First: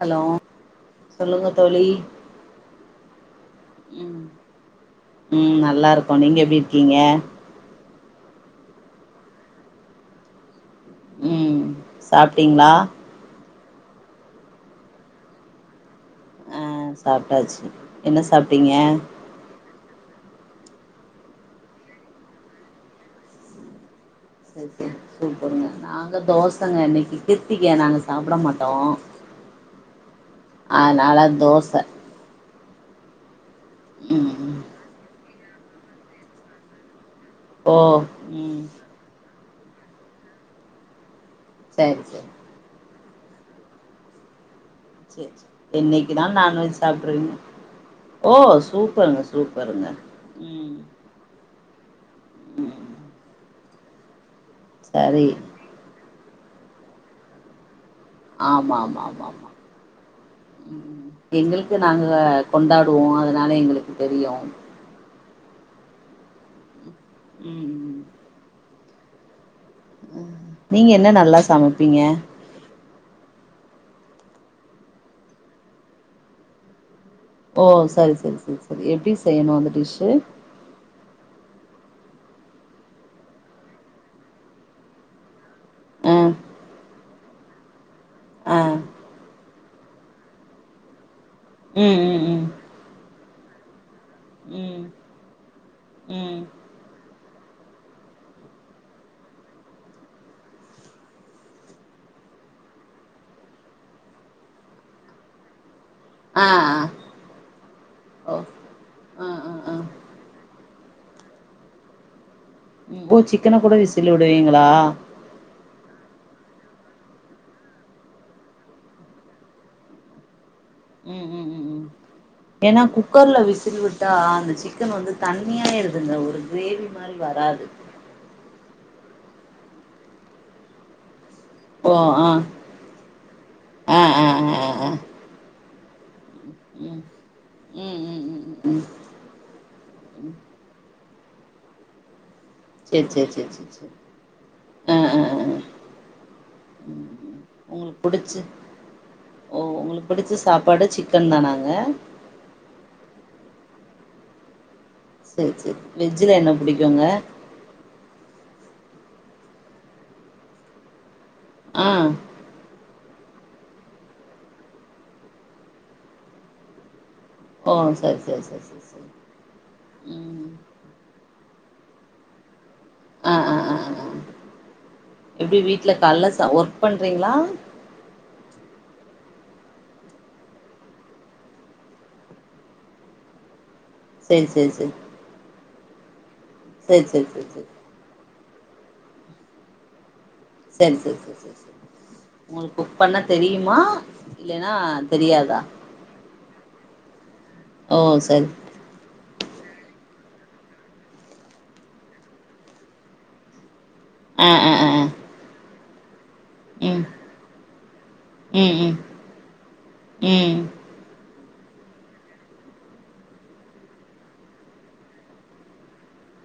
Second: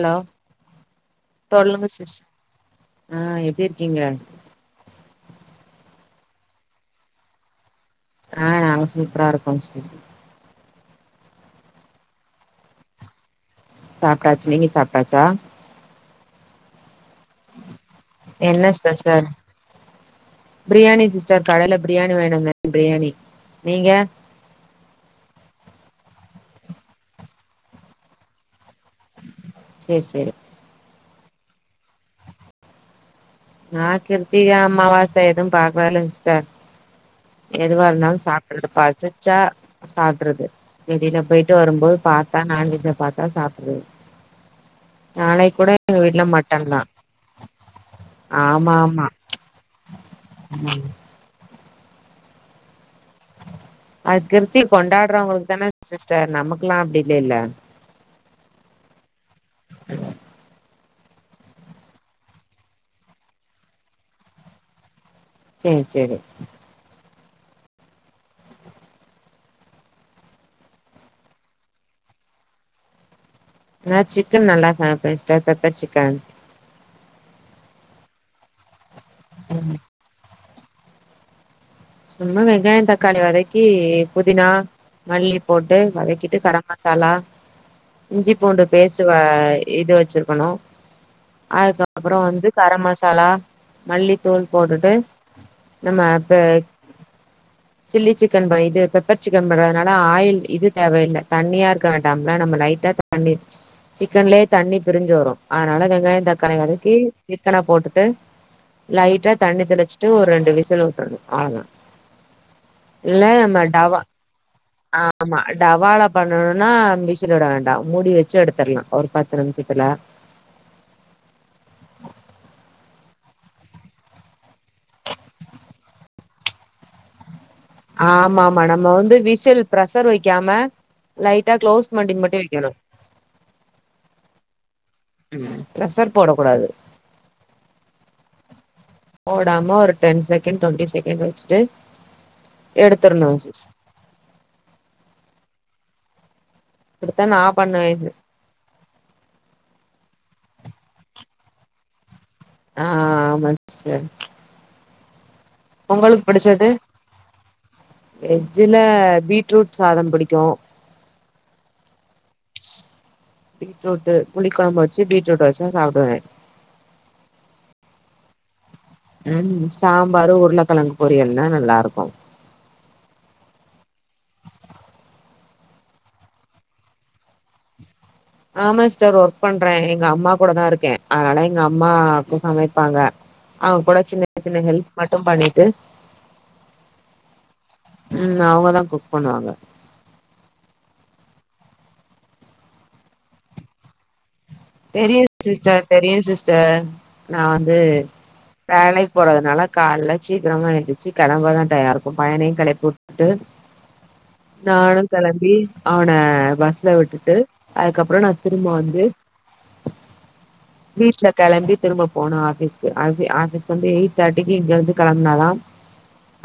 Hello சொல்லுங்க தோழி ஆ எப்டி இருக்கீங்க உம் உம் நல்லா இருக்கு கேன் நீங்க எப்படி இருக்கீங்க ஆஹ் நாங்க சூப்பரா இருக்கோம் உம் சாப்பிட்டீங்களா சாப்ட்டாச்சு நீங்க சாப்ட்டாச்சா ஆ சாப்ட்டாச்சு என்ன சாப்ட்டீங்க பிரியாணி சிஸ்டர் கடையில பிரியாணி வாங்கிட்டு வந்தேன் பிரியாணி நீங்க சரி சரி சூப்புருங்க நாங்க தோசைங்க இன்னைக்கு கிருத்திகை நாங்க சாப்பிட மாட்டோம் செரி செரி அதனால தோசை ஆஹ் கிர்த்திகை அம்மாவா ச எதும் பாக்கவே இல்ல சிஸ்டர் ஓ எதுவாக இருந்தாலும் ம் சாப்ட்டுறது பசிச்சா சாப்ட்றது வெளியில பொய்ட் போயிட்டு வரும்போது சரி சரி பார்ப்ப நாண்வெஜை பார்த்தா சாப்பிட்ரு சரி சரி என்னைக்குதான் தா நான்வெஜ் சாப்பிடுறீங்க ஓ ஆமா ஆமா சூப்பருங்க சூப்பருங்க ம். உம் அர்கில் சுத்தி கொண்டாடுறவங்களுக்கு தான ஸ்பெசல் ச நமக்கெல்லாம் அப்படி இல்லல்ல ஆமா ஆமா ஆமா ஆமா எங்களுக்கு நாங்க கொண்டாடுவோம் அதனால எங்களுக்கு தெரியும் சேரி சேரி ம்ம் நீங்க என்ன நல்லா சமைப்பீங்க நா சிக்கன் நல்லா சமைப்பேன் சிஸ்டர் பெப்பர் சிக்கன் ஓ சரி சரி சரி எப்படி செய்யணும் அந்த ம் டிஸ்சு சும்மா வெங்காயம் தக்காளி வதக்கி புதினா மல்லி போட்டு ஆ வதக்கிட்டு கரம் மசாலா இஞ்சி ஆ பூண்டு பேஸ்ட் இது வச்சிருக்கணும் ம் ம் அதுக்கப்புறம் ம் வந்து கர மசாலா மல்லித்தூள் ம் போட்டுட்டு நம்ம இப்ப ம் சில்லி சிக்கன் பண்ணிட்டு பெப்பர் சிக்கன் பண்றதுனால ஆயில் இது தேவையில்ல தண்ணியா இருக்க மாட்டாம்லா நம்ம லைட்டா தண்ணி சிக்கன்லயே தண்ணி பிரிஞ்சு வரும் அதனால வெங்காயம் ஆ தக்காளி ஆ வதக்கி சிக்கனா போட்டுட்டு ஓ ஆ லைட்டா ஆ தண்ணி ஆ தெளிச்சிட்டு ஒரு ரெண்டு விசில் ஊட்டுறணும் அவ்ளோ தான் ஓ சிக்கனை கூட டவா விசில் விடுவீங்களா ஆமா டவால பண்ணணும்னா விசில் விட வேண்டாம் மூடி வச்சு எடுத்தரலாம் ஒரு பத்து நிமிஷத்துல ம் ம் ம் ம் ஏன்னா குக்கர்ல விசில் விட்டா அந்த சிக்கன் வந்து தண்ணியாவே இருக்குது ஒரு கிரேவி மாதிரி வராது ஆமா ஆமா நம்ம வந்து விஷல் பிரசர் வைக்காம லைட்டா க்ளோஸ் ஓ பண்ணி ஆ மட்டும் வைக்கணும் ஆ ஆ ஆ ஆ பிரசர் போடக் கூடாது ம் ம் ம் ம் ம் போடாம ஒரு டென் செகண்ட் டுவண்ட்டி செகண்ட் வச்சுட்டு சரி சரி எடுத்துரணு சரி சிஸ் சரி சரி ஆஹ் ஆஹ் இப்டித்தா நா பண்ணுவே இது புடிச்ச உங்களுக்கு பிடிச்ச சாப்பாடு சிக்கன் தானா ஏ ஆ ஆ ஆமா சேர் சரி சரி வெஜ்ல என்ன புடிக்குங்க ஜில பீட்ரூட் சாதம் புடிக்கும் ஆன் பீட்ரூட் புளி குழம்பு வச்சு பீட்ரூட் வச்சா சாப்டுவேன் ஒ சரி சரி சரி சரி உம் சாம்பார் ம் உருளைக்கிழங்கு பொரியல்னா நல்லா இருக்கும் அஹ் அஹ் ஆஹ் எப்படி வீட்டு்ல கால்ல ஒர்க் பண்றீங்களா பண்றேன் எங்க அம்மா கூட தான் இருக்கேன் அதனால எங்க அம்மா அப்ப சமைப்பாங்க அவங்க கூட சின்ன சேரி சின்ன ஹெல்ப் மட்டும் பண்ணி ட்டு சரி சரி சரி சரி உம் அவங்கதான் குக் பண்ணுவாங்க சரி சரி சரி ச சரி உங்களுக்கு குக் பண்ண தெரியுமா இல்லன்னா தெரியும் தெரியாதா சிஸ்டர் தெரியும் சிஸ்டர் நான் வந்து ஓ சரி வேலைக்கு போறதுனால கால்ல சீக்கிரமா எழுந்துச்சி கிளம்ப தான் டயம் இருக்கும் பையனையும் களப்பிட்டு ஆ ஆ ஆ ஆ நானும் கெளம்பி அவன பஸ்ல ம் விட்டுட்டு அதுக்கப்றம் நான் திரும்ப வந்து உம் வீட்ல கெளம்பி திரும்ப போணும் ஆஃபீஸ்க்கு ஆபீஸ்கு வந்து எயிட் தேர்ட்டிக்கு இங்க இருந்து கிளம்பனாதான்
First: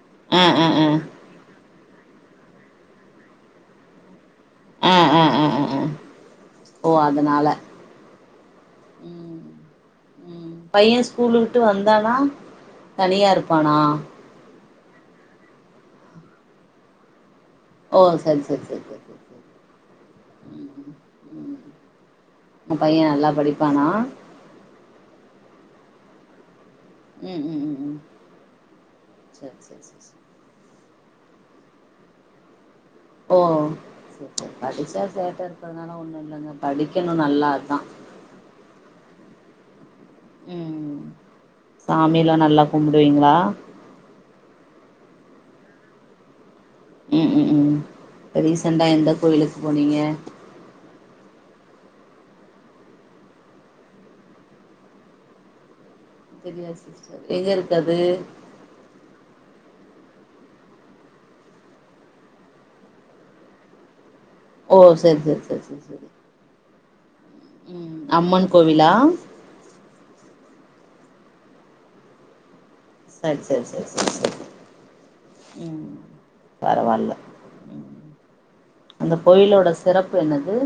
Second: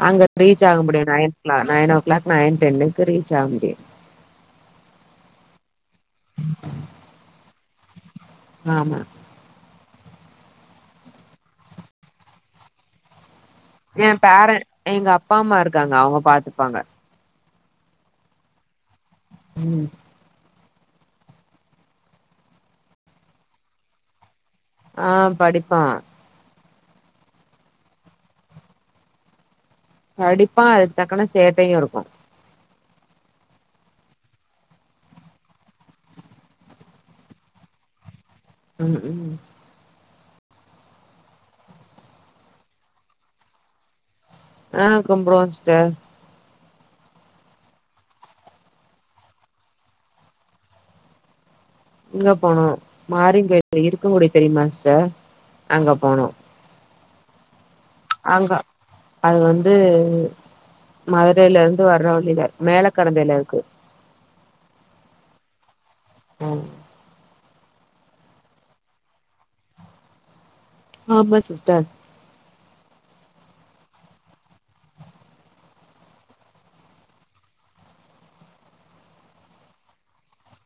அங்க ஆ ரீச் ஆ ஆக ஆ முடியும் நயன்க்கலாம் நைன் ஒ க்ளாக் நைன் டென்க்கு ரீச் ஆக முடியும் ஆஹ் ஆஹ் ஆஹ் ஆஹ் ஒ அதனால ஆமா உம் பையன் ஸ்கூலு விட்டு வந்தானா தனியா இருக் என் பேரன் எங்க அப்பா அம்மா இருக்காங்க அவங்க பாத்துப்பாங்க ஒ சரி சரி சரி சரி உம் உங்க பையன் நல்லா படிப்பானா ஆஹ் படிப்பான் உம் உம் உம் உம் சேரி சேரி படிப்பான் தக்கன்ன சேட்டையும் இருக்கும் ஓ சரி ச படிச்சா சேட்ட இருக்கிறதுனால ஒண்ணும் இல்லங்க படிக்கணும் நல்லாஅதான் உம் உம் உம் சாமியிலாம் நல்லா கும்புடுவீங்களா ஆஹ் கும்பிடுவோம் சிஸ்டர் உம் உம் உம் இ ரீசன்டா எந்த கோயிலுக்கு போனீங்க இங்க போனும் மாரி இருக்கங்கூடு தெரியுமா சிஸ்டர் அங்க போனோ தெரியாது சிஸ்டர் எங்க இரு அங்க அது வந் வந்து மதுரையிலருந்து வர்ற வழியில மேல கரந்தையில இருக்கு ஓ செரி செரி செரி செரி செரி உம் உம் அம்மன் கோவிலா ஆமா சிஸ்டர் சரி சரி சரி சரி சரி உம் பரவாயில்ல அந்த கோயிலோட சிறப்பு என்னது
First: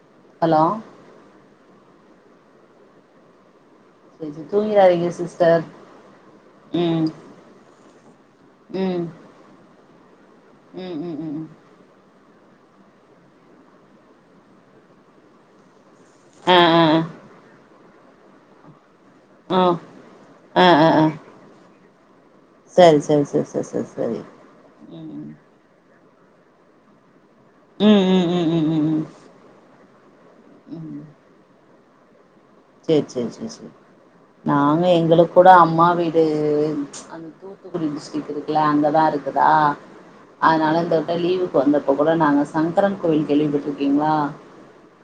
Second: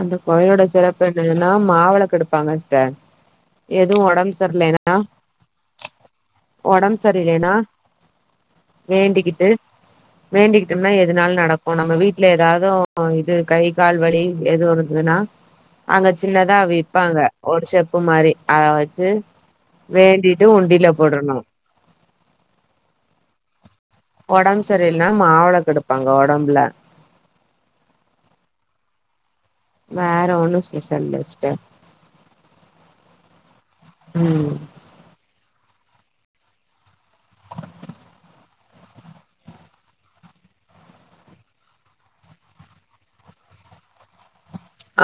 அந்த கோயிலோட ஹலோ சிறப்பு என்னதுனா மாவெளக்கு எடுப்பாங்கா சிஸ்டர் எதுவும் சரி உடம்பு சரி சரியலனா தூங்கிறாதீங்க சிஸ்டர் உடம்பு ம் சரியலனா ம் வேண்டிக்கிட்டு வேண்டிக்கிட்டோம்னா ம் ம் ம் எதனால ம் நடக்கும் நம்ம வீட்டு இல்ல ஏதாவது இது கை கால் வலி எது ஒண்ணதுண்ணா அங்க சின்னதா ஆ ஆ விப்பாங்க ஒருஷ குமாரி அ ஆ வேண்டிட்டு ஆ ஆ ஆ உண்டில ஆ போடணும் சரி சரி சரி சரி சரி உடம்பு சரியல்னா ம் மாவிளக்கு எடுப்பு பாங்க ஒடம்புல்ல உம் உம் உம் உம் உம் உம் வேற ஒண்ணும் ஸ்பெஷல் இல்ல சிஸ்டர் செரி செரி செரி செரி ம் நாங்க எங்களுக் கூட அம்மா வீடு அந்த தூத்துக்குடி டிஸ்டரிக் இருக்குல அங்கதான் இருக்குதா அதனால இந்தக்கிட்ட தா அம்மா வீடு லீவுக்கு வந்தப்போ கூட நாங்க சங்கரன்கோயில் கேள்விப்பட்டிருக்கீங்களா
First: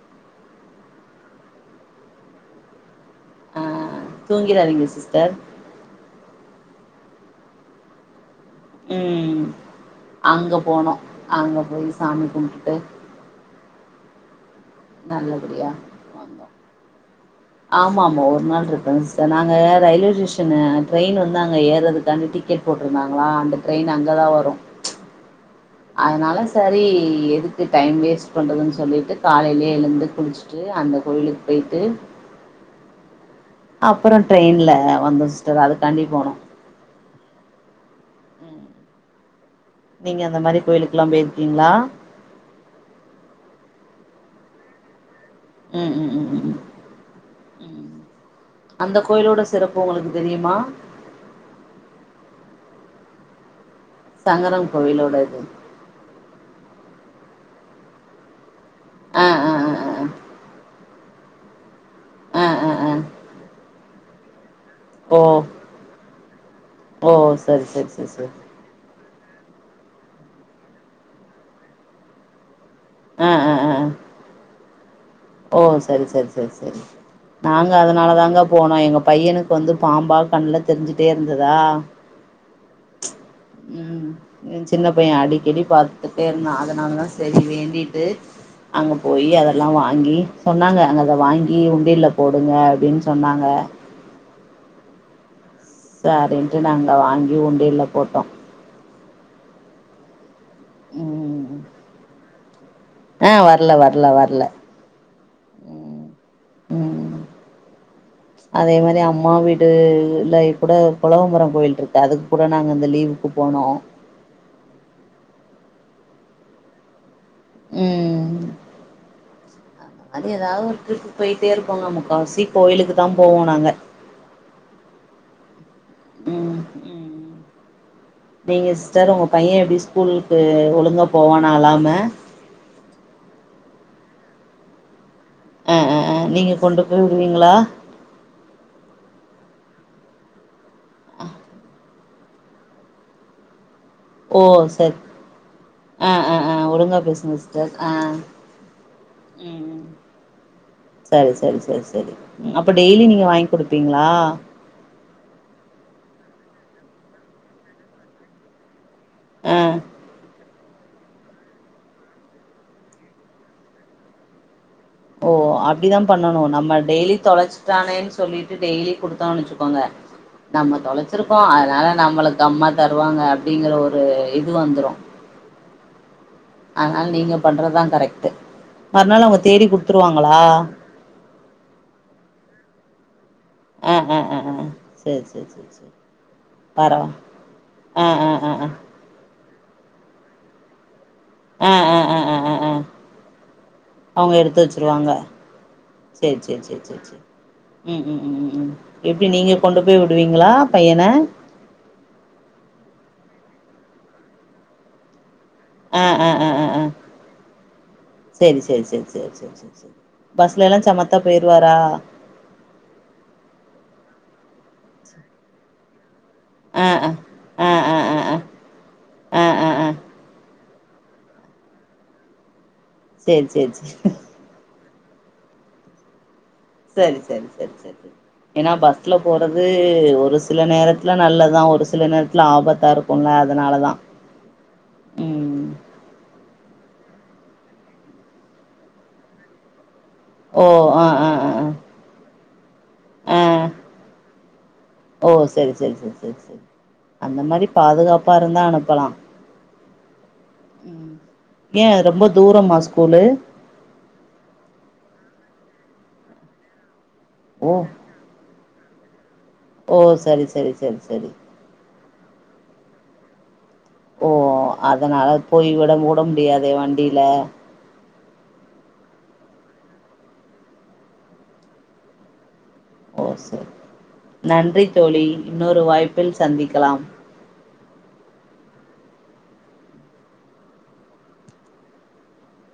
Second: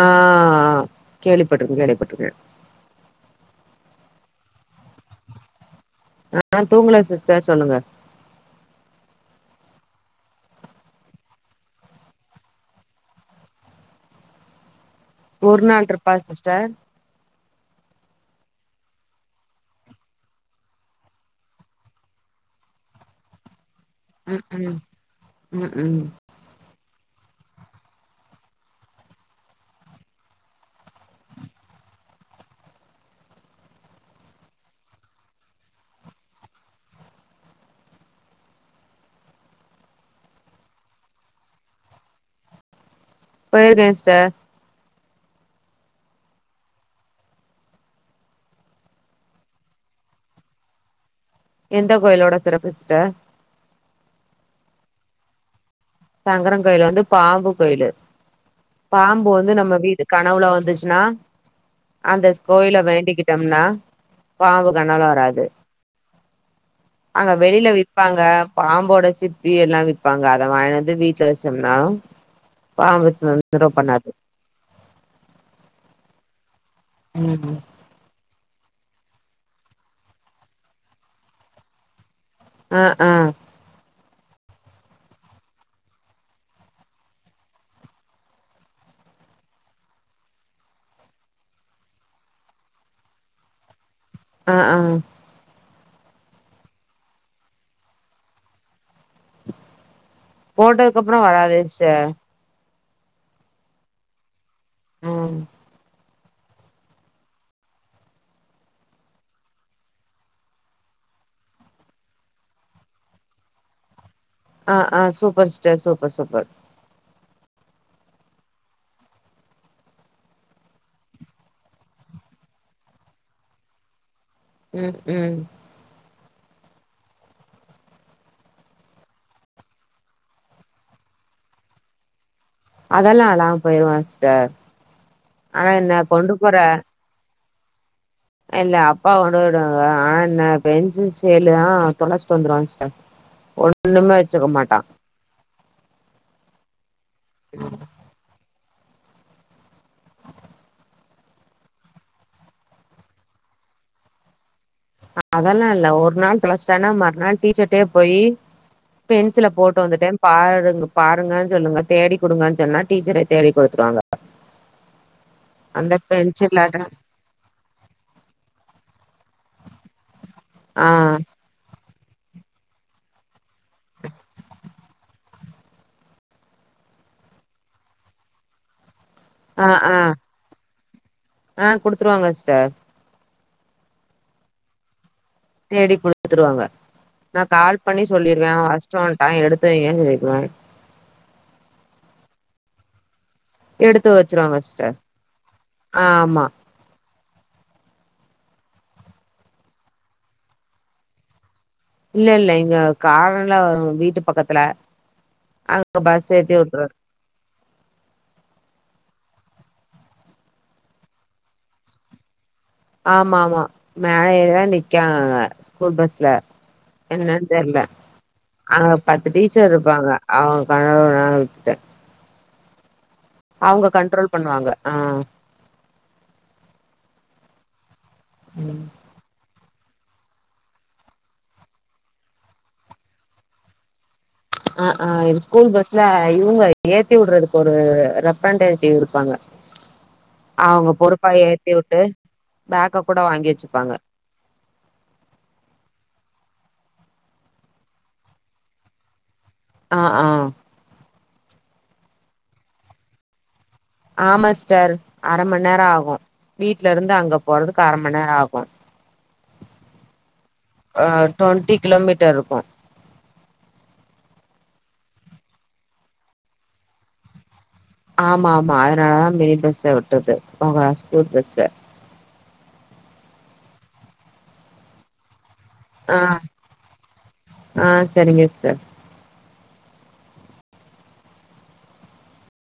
ஆஹ் கேள்விப்பட்டுருங்க கேள்விப்பட்ருக்கே ஆஹ் தூங்டாகிறாதிங்க சிஸ்டர் ஆஹ் தூங்குல சிஸ்டர் சொல்லுங்க உம் அங்க போனோம் அங்க போயி சாமி கும்பிட்டுட்டு ஒரு நல்லபடியா நாள் இருப்பா வந்தோ சிஸ்டர் ஆமா ஒரு நாள் நாங்க ரயில்வே ஒரு ஒரு நாள் சிஸ்டர் நாங்க ரயில்வே ஸ்டேஷன் டேய்ன் வந்து அங்க ஏறதுக்கான டிக்கெட் போட்டிருந்தாங்களா அ ட்ரெயின் அங்கே தான் ம் வரும் ம் ம் ம் அதனால சரி எதுக்கு டைம் வேஸ்ட் பண்றதுன்னு சொல்லிட்டு காலையிலேயே எழுந்து குளிச்சுட்டு அந்த கோயிலுக்கு போய்ட்டு அப்பறம் ட்ரெயின்ல வந்தோம் சிஸ்டர் அதுக்காண்டி போனும் நீங்க அந்த மாதிரி கோயிலுக்கெல்லாம் போயிருக்கீங்களா போயிருக்கேன் சிஸ்டர் உம் உம் உம் உம் உ உம் அந்த கோயிலோட சிறப்பு உங்களுக்கு தெரியுமா எந்த கோயிலோட சிறப்பு சிஸ்டர் சங்கரம் கோயிலோட இது சங்கரன் கோயில் வந்து பாம்பு கோயிலு ஆ பாம்பு வந்து ஆ ஆ நம்ம வீட்டு கனவுல வந்துச்சு நா அந்த ஆ ஆ ஆ கோயில ஆ வேண்டிக்கிட்டம்னா பாம்பு கனவுலாம் ஓ வராது ஓ அங்க சரி வெளியில சரி சரி விப்பாங்க சரி பாம்போட சிப்பி எல்லாம் விப்பாங்கா அத வாய்ன் வந் எது வீட்டுல வச்சோம்னாலும் பாம்பச்ச தொந்தரவு பண்ணாது ஒ சரி சரி சரி ம் நாங்க அதனால தாங்க போனோம் எங்க பையனுக்கு வந்து பாம்பா கண்ணுல தெரிஞ்சுட்டே இருந்ததா அஆ ம் சின்ன பையன் அடிக்கடி பாத்துட்டே இருந்தான் அதனால தான் சரி வேண்டிட்டு அங்க போய் அதெல்லாம் வா ங்கி சொன்னாங்க அங்க அத வாங்கி உண்டல போடுங்க அப்படின்னு சொன்னாங்க ஆஹ் ஆஹ் சரின்ட்டு நாங்க வாங்கி உண்டில போட்டோம் போட்டதுக்கு அப்புறம் வராது ச ஆஹ் வரல வரல வரல உஹம் உம் அதே மாதிரி அம்மா வீடுல கூட புளவம்பரம் கோயில் இருக்கு அதுக்கு கூட நாங்க இந்த லீவுக்கு போனோம் ஆஹ் ஆஹ் சூப்பர் சிஸ்டர் சூப்பர் சூப்பர் உம் அது ஏதாவது ஒரு டரிப் போயிட்டே இருப்போம் ந முக்கவசி கோயிலுக்கு தான் போவோம் நாங்க உஉம் ம் ம் நீங்க சிஸ்டர் உங்க பையன் எப்படி ஸ்கூலுக்கு ஒழுங்க போவோனா அழாம அதெல்லாம் அழமா போயிருவான் சிஸ்டர் ஆனா அஹ் என்ன ஆஹ்ஹ் நீங்க போற கொண்டு போய் விடுவீங்களா இல்ல அப்பா கொண்டு போய் விடுவாங்க ஆ னாப் பென்சில் சேலு தொலைச்சுட்டு வந்துருவாங்க சிஸ்டர் ஒண்ணுமே ஓ வச்சுக்க மாட்டா சார் ஆஹ் ஆஹ் ஆஹ் ஒழுங்கா பேசுங்க சார் ஆஹ் உம் சரி சரி சரி சரி அப்ப டெய்லி நீங்க வாங்கி குடுப்பீங்களா அதெல்லாம் இல்ல ஒரு நாள் கிளச்சிட்டானா மறுநாள் டீச்சர்டே போயி பென்சில ஆ போட்டு வந்துட்டேன் பா பாருங்கன்னு சொல்லுங்க தேடி குடுங்கன்னு சொன்னா டீச்சரே தேடி கொடுத்துருவாங்க ஓ அப்டிதான் பண்ணணும் நம்ம டெய்லி தொலைச்சி தானே சொல்லிட்டு டெய்லி குடு த்தோன் வச்சுக்கோங்க நம்ம ஆ தொலைச்சிருக்கோம் அதனால நம்மளுக்கு அம்மா தருவாங்க அப்படிங்கிறஒரு இது வந்துரும் அதனால நீங்க பண்றதுதான் கரெக்ட் மறுநாள் அவுங்க தேடி ஆ ஆ குடுத்துருவாங்களா ஆ குடுத்துருவாங்க சிஸ்டர் ஆஹ் ஆஹ் ஆஹ் சேரி சேரி சேரி பரவா நான் கால் பண்ணி ஆ ஆ ஆ சொல்லிருவேன் ஆ அவன் வசுட் வந்துட்டான் எடுத் து வைங்கன்னு கேட்ருவன் ஆஹ் ஆஹ் ஆஹ் எடுத்து அவுங்க எடுத்து சிஸ்டர் வச்சிருவாங்க சேரி ஆமா சேரி சேரி உம் உம் உம் உம் எப்டி நீங்க கொண்டு போய் வுடுவீங்ளா பையன இல்ல இல்ல இங்க காரல்லாம் வரும் வீட்டு பக்கத்துல அங்க ஆஹ் பஸ் ஆஹ் ஏத்தி விட்டுரு ஆஹ் சேரி சேரி சேரி சேரி சேரி பஸ்ல எல்லாம் சமத்தா போயிருவாரா ஆமா ஆமா மேல ஏறிதான் நிக்கா ராக ஸ்கூல் பஸ்ல ஆ ஆ என்னன்னு ஆ தெரியல ஆ ஆ ஆ அங்க பத்து ஆ டீச்சர் ஆ ஆ இருப்பாங்க அவுங் பழகன விட்டேன் சேரி சேரி அவுங்க சேரி கண்ட்ரோல் பண்ணுவாங்க ஆஹ் சரி சரி சரி சரி ஏன்னா ம் பஸ்ல போறது அது ஒரு சில நேரத்துல நல்லதான் ஒரு சில நேரத்துல ஆபத்தா இருக்கும்ல அதனாலதான் அஹ் ஆஹ் ஸ்கூல் பஸ்ல இவுங்க ஏத் திவுடுறதுக்கு ஒரு ரப்பன்டேட்டிவ் இருப்பாங்க ஓ அவுங்க ஆ ஆ பொறுப்பா ஆ ஏத்தி வுட்டு பேக்க கூட ஆ ஆ வாங்கி வச்சிப்பாங்க ஓ சரி சரி சரி சரி சரி அந்த மாரி பாதுகாப்பா இருந்தா அனுப்பலாம் ஆஹ் ஆஹ் ஏ ரொம்ப தூரமா ஸ்கூலு ஆமா ஸ்டர் அர மண் நேர ஆகு வீட்ல இருந் ந்து அங்க ஓ போறதுக்கு அர மண் நேர ஆகு ஓ சரி சரி சரி அஹ் ஆஹ் சரி டொண்ட்டி கிலோமீட்டர் இருக்கு ஓ அதனால இப்போய் விட முட முடியாதே வண்டியில ஆமா ஆமா அதனாலதா மினி பஸ்சுல விட்டது [unintelligible] ஸ்கூல் பஸ்ல ஓ சேர் நன்றி தோழி இன்னொரு வாய்ப்பில் ஆஹ் சந்திக்கலாம் ஆஹ் சேரிங்க சிஸ்டர்